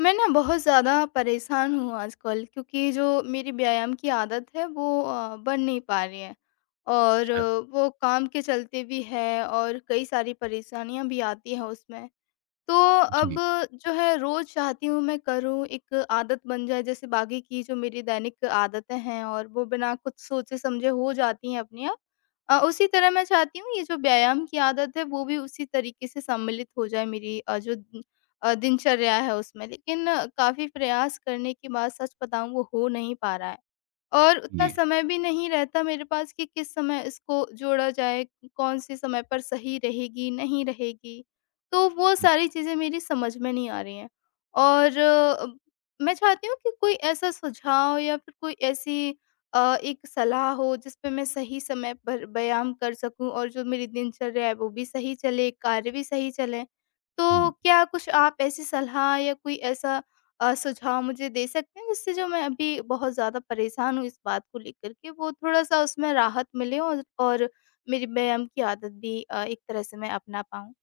मैं ना बहुत ज़्यादा परेशान हूँ आजकल, क्योंकि जो मेरी व्यायाम की आदत है वो बन नहीं पा रही है। और अच्छा, वो काम के चलते भी है, और कई सारी परेशानियाँ भी आती हैं उसमें। तो अब जी, जो है, रोज़ चाहती हूँ मैं करूँ, एक आदत बन जाए, जैसे बाकी की जो मेरी दैनिक आदतें हैं और वो बिना कुछ सोचे-समझे हो जाती हैं अपने आप। उसी तरह मैं चाहती हूँ ये जो व्यायाम की आदत है वो भी उसी तरीके से सम्मिलित हो जाए मेरी जो दिनचर्या है उसमें। लेकिन काफ़ी प्रयास करने के बाद, सच बताऊँ, वो हो नहीं पा रहा है। और उतना जी। समय भी नहीं रहता मेरे पास कि किस समय इसको जोड़ा जाए, कौन से समय पर सही रहेगी, नहीं रहेगी। तो वो हुँ, सारी चीज़ें मेरी समझ में नहीं आ रही हैं। और मैं चाहती हूँ कि कोई ऐसा सुझाव या फिर कोई ऐसी एक सलाह हो जिस पे मैं सही समय पर व्यायाम कर सकूँ, और जो मेरी दिनचर्या है वो भी सही चले, कार्य भी सही चलें। तो हुँ। क्या कुछ आप ऐसी सलाह या कोई ऐसा सुझाव मुझे दे सकते हैं, जिससे जो मैं अभी बहुत ज़्यादा परेशान हूँ इस बात को लेकर के, वो थोड़ा-सा उसमें राहत मिले, और मेरी व्यायाम की आदत भी एक तरह से मैं अपना पाऊँ?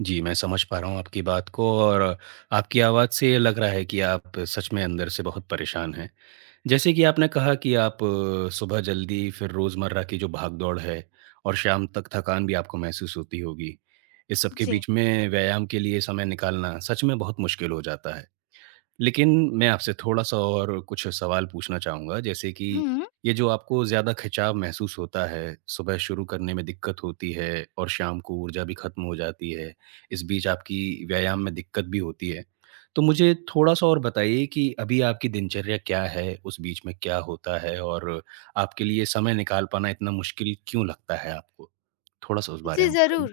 जी, मैं समझ पा रहा हूँ आपकी बात को और आपकी आवाज़ से ये लग रहा है कि आप सच में अंदर से बहुत परेशान हैं। जैसे कि आपने कहा कि आप सुबह जल्दी फिर रोज़मर्रा की जो भाग-दौड़ है और शाम तक थकान भी आपको महसूस होती होगी। इस सब के जी। बीच में व्यायाम के लिए समय निकालना सच में बहुत मुश्किल हो जाता है। लेकिन मैं आपसे थोड़ा-सा और कुछ सवाल पूछना चाहूँगा, जैसे कि हुँ। ये जो आपको ज़्यादा खिंचाव महसूस होता है, सुबह शुरू करने में दिक्कत होती है और शाम को ऊर्जा भी खत्म हो जाती है, इस बीच आपकी व्यायाम में दिक्कत भी होती है। तो मुझे थोड़ा-सा और बताइए कि अभी आपकी दिनचर्या क्या है? उस बीच में क्या होता है? और आपके लिए समय निकाल पाना इतना मुश्किल क्यों लगता है आपको? थोड़ा-सा उस बारे जी, में बताइए। ज़रूर।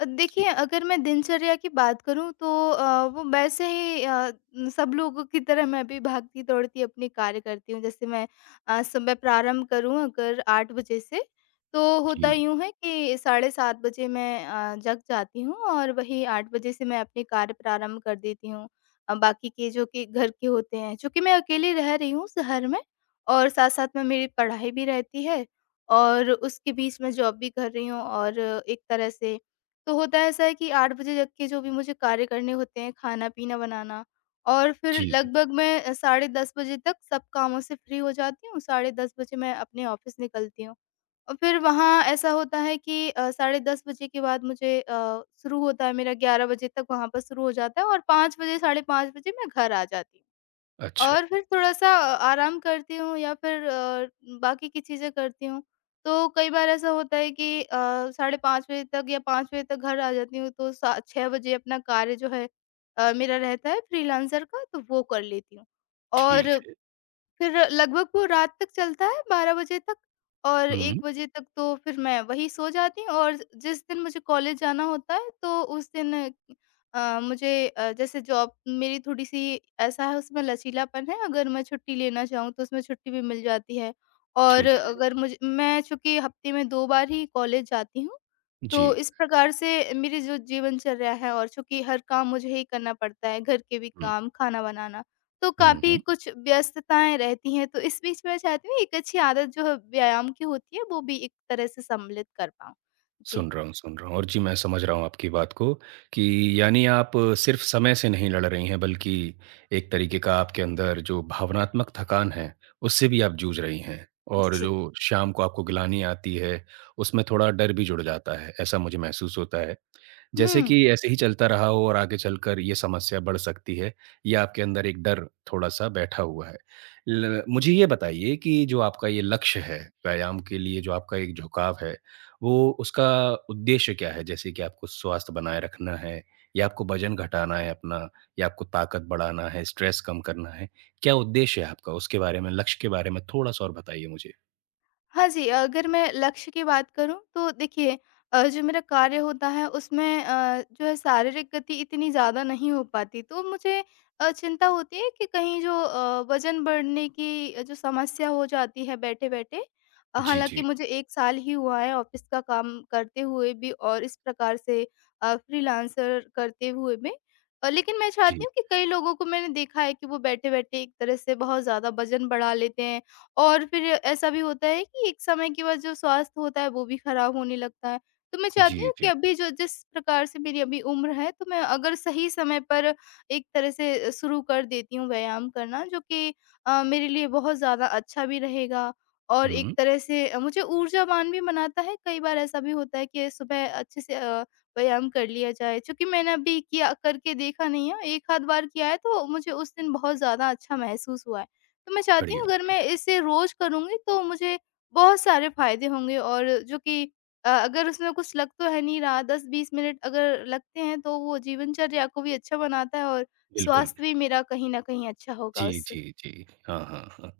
देखिए, जी, अगर मैं दिनचर्या की बात करूँ तो वो वैसे ही सब लोगों की तरह मैं भी भागती-दौड़ती अपने कार्य करती हूँ। जैसे मैं सुबह प्रारंभ करूँ अगर 8 बजे से, तो होता जी, यूँ है कि साढ़े 7 बजे मैं जग जाती हूँ, और वही 8 बजे से मैं अपने कार्य प्रारंभ कर देती हूँ। बाकी के जो कि घर के होते हैं, चूँकि मैं अकेली रह रही हूँ शहर में, और साथ-साथ में मेरी पढ़ाई भी रहती है, और उसके बीच मैं जॉब भी कर रही हूँ, और एक तरह से तो होता है ऐसा है कि 8 बजे जग के जो भी मुझे कार्य करने होते हैं, खाना-पीना बनाना, और फिर जी। लगभग मैं साढ़े 10 बजे तक सब कामों से फ्री हो जाती हूँ, साढ़े 10 बजे मैं अपने ऑफ़िस निकलती हूँ। और फिर वहाँ ऐसा होता है कि साढ़े 10 बजे के बाद मुझे शुरू होता है मेरा, 11 बजे तक वहाँ पर शुरू हो जाता है, और 5 बजे, साढ़े 5 बजे मैं घर आ जाती हूँ। अच्छा, और फिर थोड़ा-सा आराम करती हूँ या फिर बाकी की चीज़ें करती हूँ। तो कई बार ऐसा होता है कि साढ़े 5 बजे तक या 5 बजे तक घर आ जाती हूँ, तो सा 6 बजे अपना कार्य जो है मेरा रहता है फ्रीलांसर का, तो वो कर लेती हूँ। ठीक और है। फिर लगभग वो रात तक चलता है, 12 बजे तक और हुँ, 1 बजे तक, तो फिर मैं वही सो जाती हूँ। और जिस दिन मुझे कॉलेज जाना होता है, तो उस दिन मुझे, जैसे जॉब मेरी थोड़ी-सी ऐसा है, उसमें लचीलापन है, अगर मैं छुट्टी लेना चाहूँ तो उसमें छुट्टी भी मिल जाती है। और ठीक है। अगर मुझे, मैं चूँकि हफ्ते में 2 बार ही कॉलेज जाती हूँ, तो जी, इस प्रकार से मेरी जो जीवनचर्या है, और चूँकि हर काम मुझे ही करना पड़ता है, घर के भी हुँ। काम, खाना बनाना। तो हुँ, काफ़ी हुँ। कुछ व्यस्तताएँ रहती हैं, तो इस बीच मैं चाहती हूँ एक अच्छी आदत जो है व्यायाम की होती है, वो भी एक तरह से सम्मिलित कर पाऊँ। जी, सुन रहा हूँ और जी, मैं समझ रहा हूँ आपकी बात को कि यानी आप सिर्फ़ समय से नहीं लड़ रही हैं बल्कि एक तरीके का आपके अंदर जो भावनात्मक थकान है, उससे भी आप जूझ रही हैं और जी। जो शाम को आपको गिलानी आती है, उसमें थोड़ा डर भी जुड़ जाता है, ऐसा मुझे महसूस होता है। जैसे हुँ। कि ऐसे ही चलता रहा हो और आगे चलकर ये समस्या बढ़ सकती है, ये आपके अंदर एक डर थोड़ा-सा बैठा हुआ है। ल मुझे ये बताइए कि जो आपका ये लक्ष्य है, व्यायाम के लिए जो आपका एक झुकाव है वो उसका उद्देश्य क्या है? जैसे कि आपको स्वास्थ्य बनाए रखना है या आपको वज़न घटाना है अपना या आपको ताकत बढ़ाना है, स्ट्रेस कम करना है? क्या उद्देश्य है आपका? उसके बारे में, लक्ष्य के बारे में थोड़ा-सा और बताइए मुझे। हाँ जी, अगर मैं लक्ष्य की बात करूँ तो देखिए, जो मेरा कार्य होता है उसमें जो है शारीरिक गति इतनी ज़्यादा नहीं हो पाती, तो मुझे चिंता होती है कि कहीं जो वज़न बढ़ने की जो समस्या हो जाती है बैठे-बैठे। जी, हालाँकि जी। मुझे 1 साल ही हुआ है ऑफ़िस का काम करते हुए भी, और इस प्रकार से फ्रीलांसर करते हुए भी। लेकिन मैं चाहती जी। हूँ, कि कई लोगों को मैंने देखा है कि वो बैठे-बैठे एक तरह से बहुत ज़्यादा वज़न बढ़ा लेते हैं, और फिर ऐसा भी होता है कि एक समय के बाद जो स्वास्थ्य होता है वो भी खराब होने लगता है। तो मैं चाहती जी, हूँ कि जी। अभी जो, जिस प्रकार से मेरी अभी उम्र है, तो मैं अगर सही समय पर एक तरह से शुरू कर देती हूँ व्यायाम करना, जो कि मेरे लिए बहुत ज़्यादा अच्छा भी रहेगा, और एक हुँ, तरह से मुझे ऊर्जावान भी बनाता है। कई बार ऐसा भी होता है कि सुबह अच्छे से व्यायाम कर लिया जाए। चूँकि मैंने अभी किया करके देखा नहीं है, एक आध बार किया है तो मुझे उस दिन बहुत ज़्यादा अच्छा महसूस हुआ है। तो मैं चाहती हूँ, बढ़िया, अगर मैं बढ़िया। इसे रोज करूँगी तो मुझे बहुत सारे फ़ायदे होंगे, और जो कि अगर उसमें कुछ लग तो है नहीं रहा, 10-20 मिनट अगर लगते हैं तो वो जीवनचर्या को भी अच्छा बनाता है, और बिल्कुल। स्वास्थ्य भी मेरा कहीं न कहीं अच्छा होगा जी, उससे। जी, जी। हाँ, हाँ, हाँ।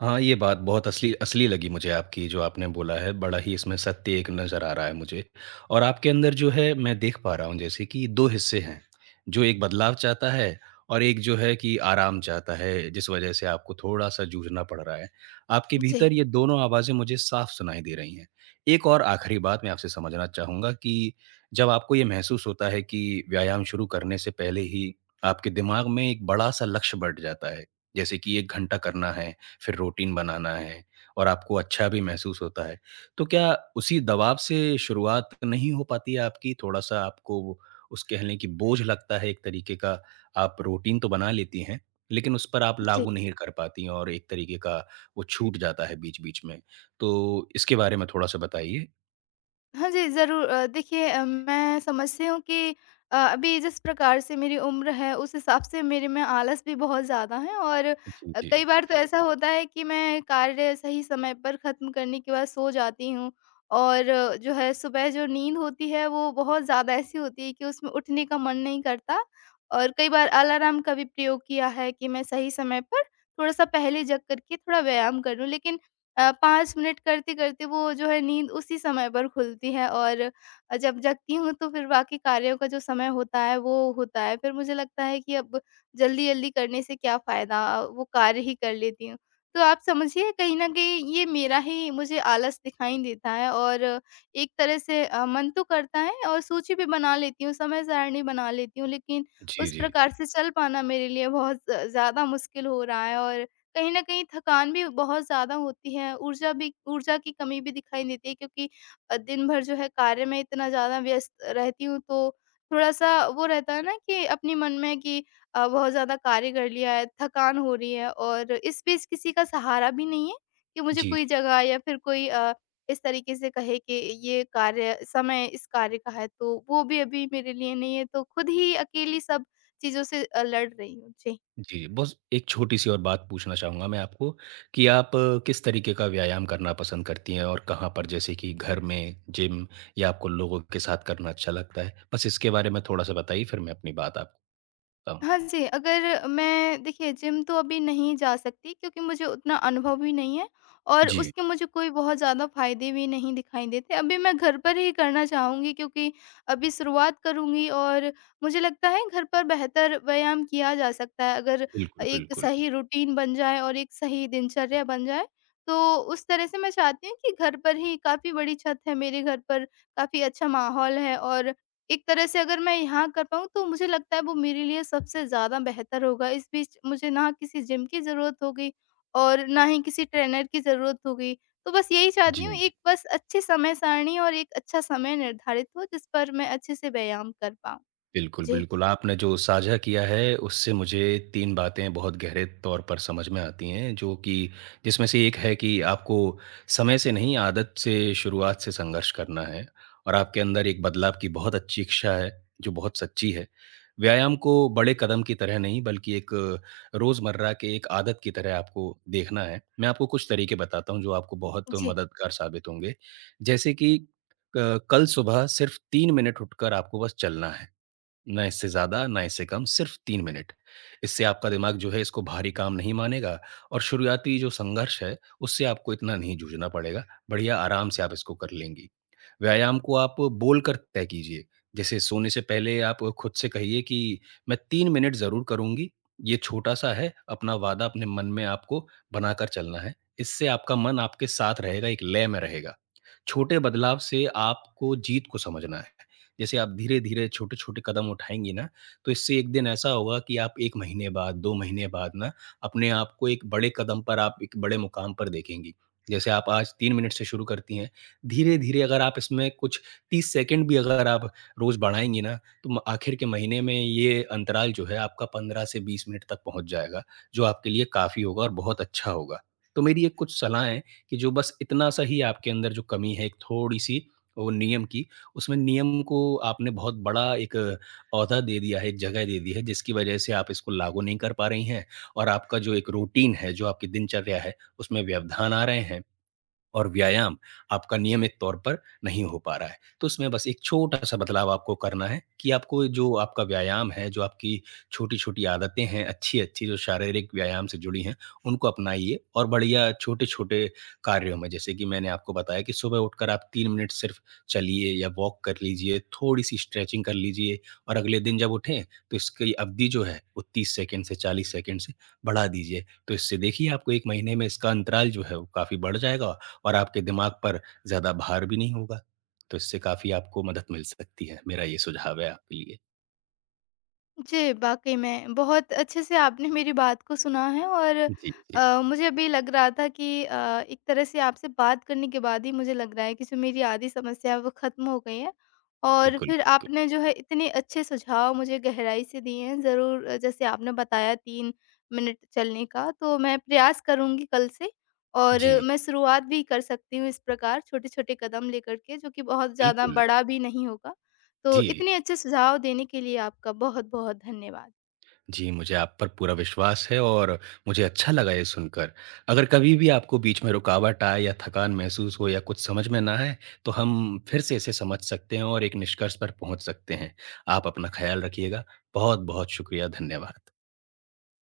हाँ, ये बात बहुत असली असली लगी मुझे आपकी जो आपने बोला है, बड़ा ही इसमें सत्य एक नज़र आ रहा है मुझे। और आपके अंदर जो है मैं देख पा रहा हूँ जैसे कि 2 हिस्से हैं, जो एक बदलाव चाहता है और एक जो है कि आराम चाहता है, जिस वजह से आपको थोड़ा-सा जूझना पड़ रहा है। आपके जी। भीतर ये दोनों आवाज़ें मुझे साफ सुनाई दे रही हैं। एक और आखिरी बात मैं आपसे समझना चाहूँगा कि जब आपको ये महसूस होता है कि व्यायाम शुरू करने से पहले ही आपके दिमाग में एक बड़ा-सा लक्ष्य बँट जाता है। जैसे कि 1 घंटा करना है, फिर रूटीन बनाना है और आपको अच्छा भी महसूस होता है। तो क्या उसी दबाव से शुरुआत नहीं हो पाती है आपकी? थोड़ा-सा आपको वो उस कह लें कि बोझ लगता है एक तरीके का। आप रूटीन तो बना लेती हैं, लेकिन उस पर आप जी। लागू नहीं कर पाती हैं और एक तरीके का वो छूट जाता है बीच-बीच में। तो इसके बारे में थोड़ा-सा बताइए? हाँ जी, ज़रूर। देखिए, मैं समझती हूँ कि अभी जिस प्रकार से मेरी उम्र है उस हिसाब से मेरे में आलस भी बहुत ज़्यादा है, और जी, जी। कई बार तो ऐसा होता है कि मैं कार्य सही समय पर ख़त्म करने के बाद सो जाती हूँ, और जो है सुबह जो नींद होती है वो बहुत ज़्यादा ऐसी होती है कि उसमें उठने का मन नहीं करता। और कई बार अलार्म का भी प्रयोग किया है कि मैं सही समय पर थोड़ा-सा पहले जग करके थोड़ा व्यायाम कर लूँ। लेकिन 5 मिनट करते-करते वो जो है नींद उसी समय पर खुलती है, और जब जगती हूँ तो फिर बाकी कार्यों का जो समय होता है वो होता है। फिर मुझे लगता है कि अब जल्दी-जल्दी करने से क्या फ़ायदा, वो कार्य ही कर लेती हूँ। तो आप समझिए, कहीं न कहीं ये मेरा ही, मुझे आलस दिखाई देता है, और एक तरह से मन तो करता है और सूची भी बना लेती हूँ, समय सारिणी बना लेती हूँ, लेकिन जी, उस जी। प्रकार से चल पाना मेरे लिए बहुत ज़ ज़्यादा मुश्किल हो रहा है। और कहीं न कहीं थकान भी बहुत ज़्यादा होती है, ऊर्जा की कमी भी दिखाई देती है, क्योंकि दिन भर जो है कार्य में इतना ज़्यादा व्यस्त रहती हूँ, तो थोड़ा-सा वो रहता है ना कि अपने मन में कि बहुत ज़्यादा कार्य कर लिया है, थकान हो रही है, और इस बीच किसी का सहारा भी नहीं है कि मुझे जी, कोई जगह या फिर कोई इस तरीके से कहे कि ये कार्य समय इस कार्य का है, तो वो भी अभी मेरे लिए नहीं है, तो खुद ही अकेली सब चीज़ों से लड़ रही हूँ। जी। जी, जी। बस एक छोटी-सी और बात पूछना चाहूँगा मैं आपको कि आप किस तरीके का व्यायाम करना पसंद करती हैं और कहाँ पर? जैसे कि घर में, जिम या आपको लोगों के साथ करना अच्छा लगता है? बस इसके बारे में थोड़ा-सा बताइए, फिर मैं अपनी बात आपको बताऊँ। हाँ जी, अगर मैं, देखिए, जिम तो अभी नहीं जा सकती, क्योंकि मुझे उतना अनुभव भी नहीं है, और जी। उसके मुझे कोई बहुत ज़्यादा फ़ायदे भी नहीं दिखाई देते। अभी मैं घर पर ही करना चाहूँगी, क्योंकि अभी शुरुआत करूँगी और मुझे लगता है घर पर बेहतर व्यायाम किया जा सकता है, अगर बिल्कुल, एक बिल्कुल। सही रूटीन बन जाए और एक सही दिनचर्या बन जाए। तो उस तरह से मैं चाहती हूँ कि घर पर ही, काफ़ी बड़ी छत है मेरे घर पर, काफ़ी अच्छा माहौल है, और एक तरह से अगर मैं यहाँ कर पाऊँ तो मुझे लगता है वो मेरे लिए सबसे ज़्यादा बेहतर होगा। इस बीच मुझे ना किसी जिम की ज़रूरत होगी, और ना ही किसी ट्रेनर की ज़रूरत होगी। तो बस यही चाहती जी। हूँ, एक बस अच्छी समय सारणी और एक अच्छा समय निर्धारित हो, जिस पर मैं अच्छे से व्यायाम कर पाऊँ। बिल्कुल, जी। बिल्कुल। आपने जो साझा किया है उससे मुझे 3 बातें बहुत गहरे तौर पर समझ में आती हैं जो कि जिसमें से एक है कि आपको समय से नहीं आदत से शुरुआत से संघर्ष करना है और आपके अंदर एक बदलाव की बहुत अच्छी इच्छा है, जो बहुत सच्ची है। व्यायाम को बड़े कदम की तरह नहीं बल्कि एक रोज़मर्रा के एक आदत की तरह आपको देखना है। मैं आपको कुछ तरीके बताता हूँ जो आपको बहुत जी। मददगार साबित होंगे। जैसे कि कल सुबह सिर्फ़ 3 मिनट उठकर आपको बस चलना है। ना इससे ज़्यादा, ना इससे कम, सिर्फ 3 मिनट। इससे आपका दिमाग जो है इसको भारी काम नहीं मानेगा और शुरुआती जो संघर्ष है, उससे आपको इतना नहीं जूझना पड़ेगा, बढ़िया आराम से आप इसको कर लेंगी। व्यायाम को आप बोलकर तय कीजिए, जैसे सोने से पहले आप खुद से कहिए कि मैं 3 मिनट ज़रूर करूँगी, ये छोटा-सा है, अपना वादा अपने मन में आपको बनाकर चलना है। इससे आपका मन आपके साथ रहेगा, एक लय में रहेगा। छोटे बदलाव से आपको जीत को समझना है। जैसे आप धीरे-धीरे, छोटे-छोटे कदम उठाएँगी ना, तो इससे एक दिन ऐसा होगा कि आप 1 महीने बाद, 2 महीने बाद ना, अपने आप को एक बड़े कदम पर, आप एक बड़े मुकाम पर देखेंगी। जैसे आप आज 3 मिनट से शुरू करती हैं, धीरे-धीरे अगर आप इसमें कुछ 30 सेकंड भी अगर आप रोज़ बढ़ाएँगी ना, तो म आखिर के महीने में ये अंतराल जो है, आपका 15 से 20 मिनट तक पहुँच जाएगा, जो आपके लिए काफ़ी होगा और बहुत अच्छा होगा। तो मेरी ये कुछ सलाहें कि जो बस इतना सा ही आपके अंदर जो कमी है एक थोड़ी-सी वो नियम की, उसमें नियम को आपने बहुत बड़ा एक ओहदा दे दिया है, एक जगह दे दी है जिसकी वजह से आप इसको लागू नहीं कर पा रही हैं और आपका जो एक रूटीन है, जो आपकी दिनचर्या है उसमें व्यवधान आ रहे हैं। और व्यायाम आपका नियमित तौर पर नहीं हो पा रहा है। तो उसमें बस एक छोटा-सा बदलाव आपको करना है कि आपको जो आपका व्यायाम है, जो आपकी छोटी-छोटी आदतें हैं, अच्छी-अच्छी जो शारीरिक व्यायाम से जुड़ी हैं, उनको अपनाइए और बढ़िया छोटे-छोटे कार्यों में जैसे कि मैंने आपको बताया कि सुबह उठकर आप 3 मिनट सिर्फ़ चलिए या वॉक कर लीजिए, थोड़ी-सी स्ट्रेचिंग कर लीजिए और अगले दिन जब उठें, तो इसकी अवधि जो है वो 30 सेकंड से 40 सेकंड से बढ़ा दीजिए। तो इससे देखिए आपको 1 महीने में इसका अंतराल जो है वो काफ़ी बढ़ जाएगा और आपके दिमाग पर ज़्यादा भार भी नहीं होगा। तो इससे काफ़ी आपको मदद मिल सकती है। मेरा ये सुझाव है आपके लिए। जी, वाक़ई में बहुत अच्छे से आपने मेरी बात को सुना है, और जी, जी। मुझे अभी लग रहा था कि एक तरह से आपसे बात करने के बाद ही मुझे लग रहा है कि जो मेरी आधी समस्या है वो ख़त्म हो गई है। और बिल्कुल, फिर बिल्कुल। आपने जो है इतने अच्छे सुझाव मुझे गहराई से दिए हैं ज़रूर। जैसे आपने बताया 3 मिनट चलने का, तो मैं प्रयास करूँगी कल से, और जी, मैं शुरुआत भी कर सकती हूँ इस प्रकार छोटे-छोटे कदम लेकर के, जो कि बहुत ज़्यादा बिल्कुल। बड़ा भी नहीं होगा। तो जी। इतने अच्छे सुझाव देने के लिए आपका बहुत-बहुत धन्यवाद। जी, मुझे आप पर पूरा विश्वास है और मुझे अच्छा लगा ये सुनकर। अगर कभी भी आपको बीच में रुकावट आए या थकान महसूस हो या कुछ समझ में ना आए, तो हम फिर से इसे समझ सकते हैं और एक निष्कर्ष पर पहुँच सकते हैं। आप अपना ख़्याल रखिएगा। बहुत-बहुत शुक्रिया, धन्यवाद।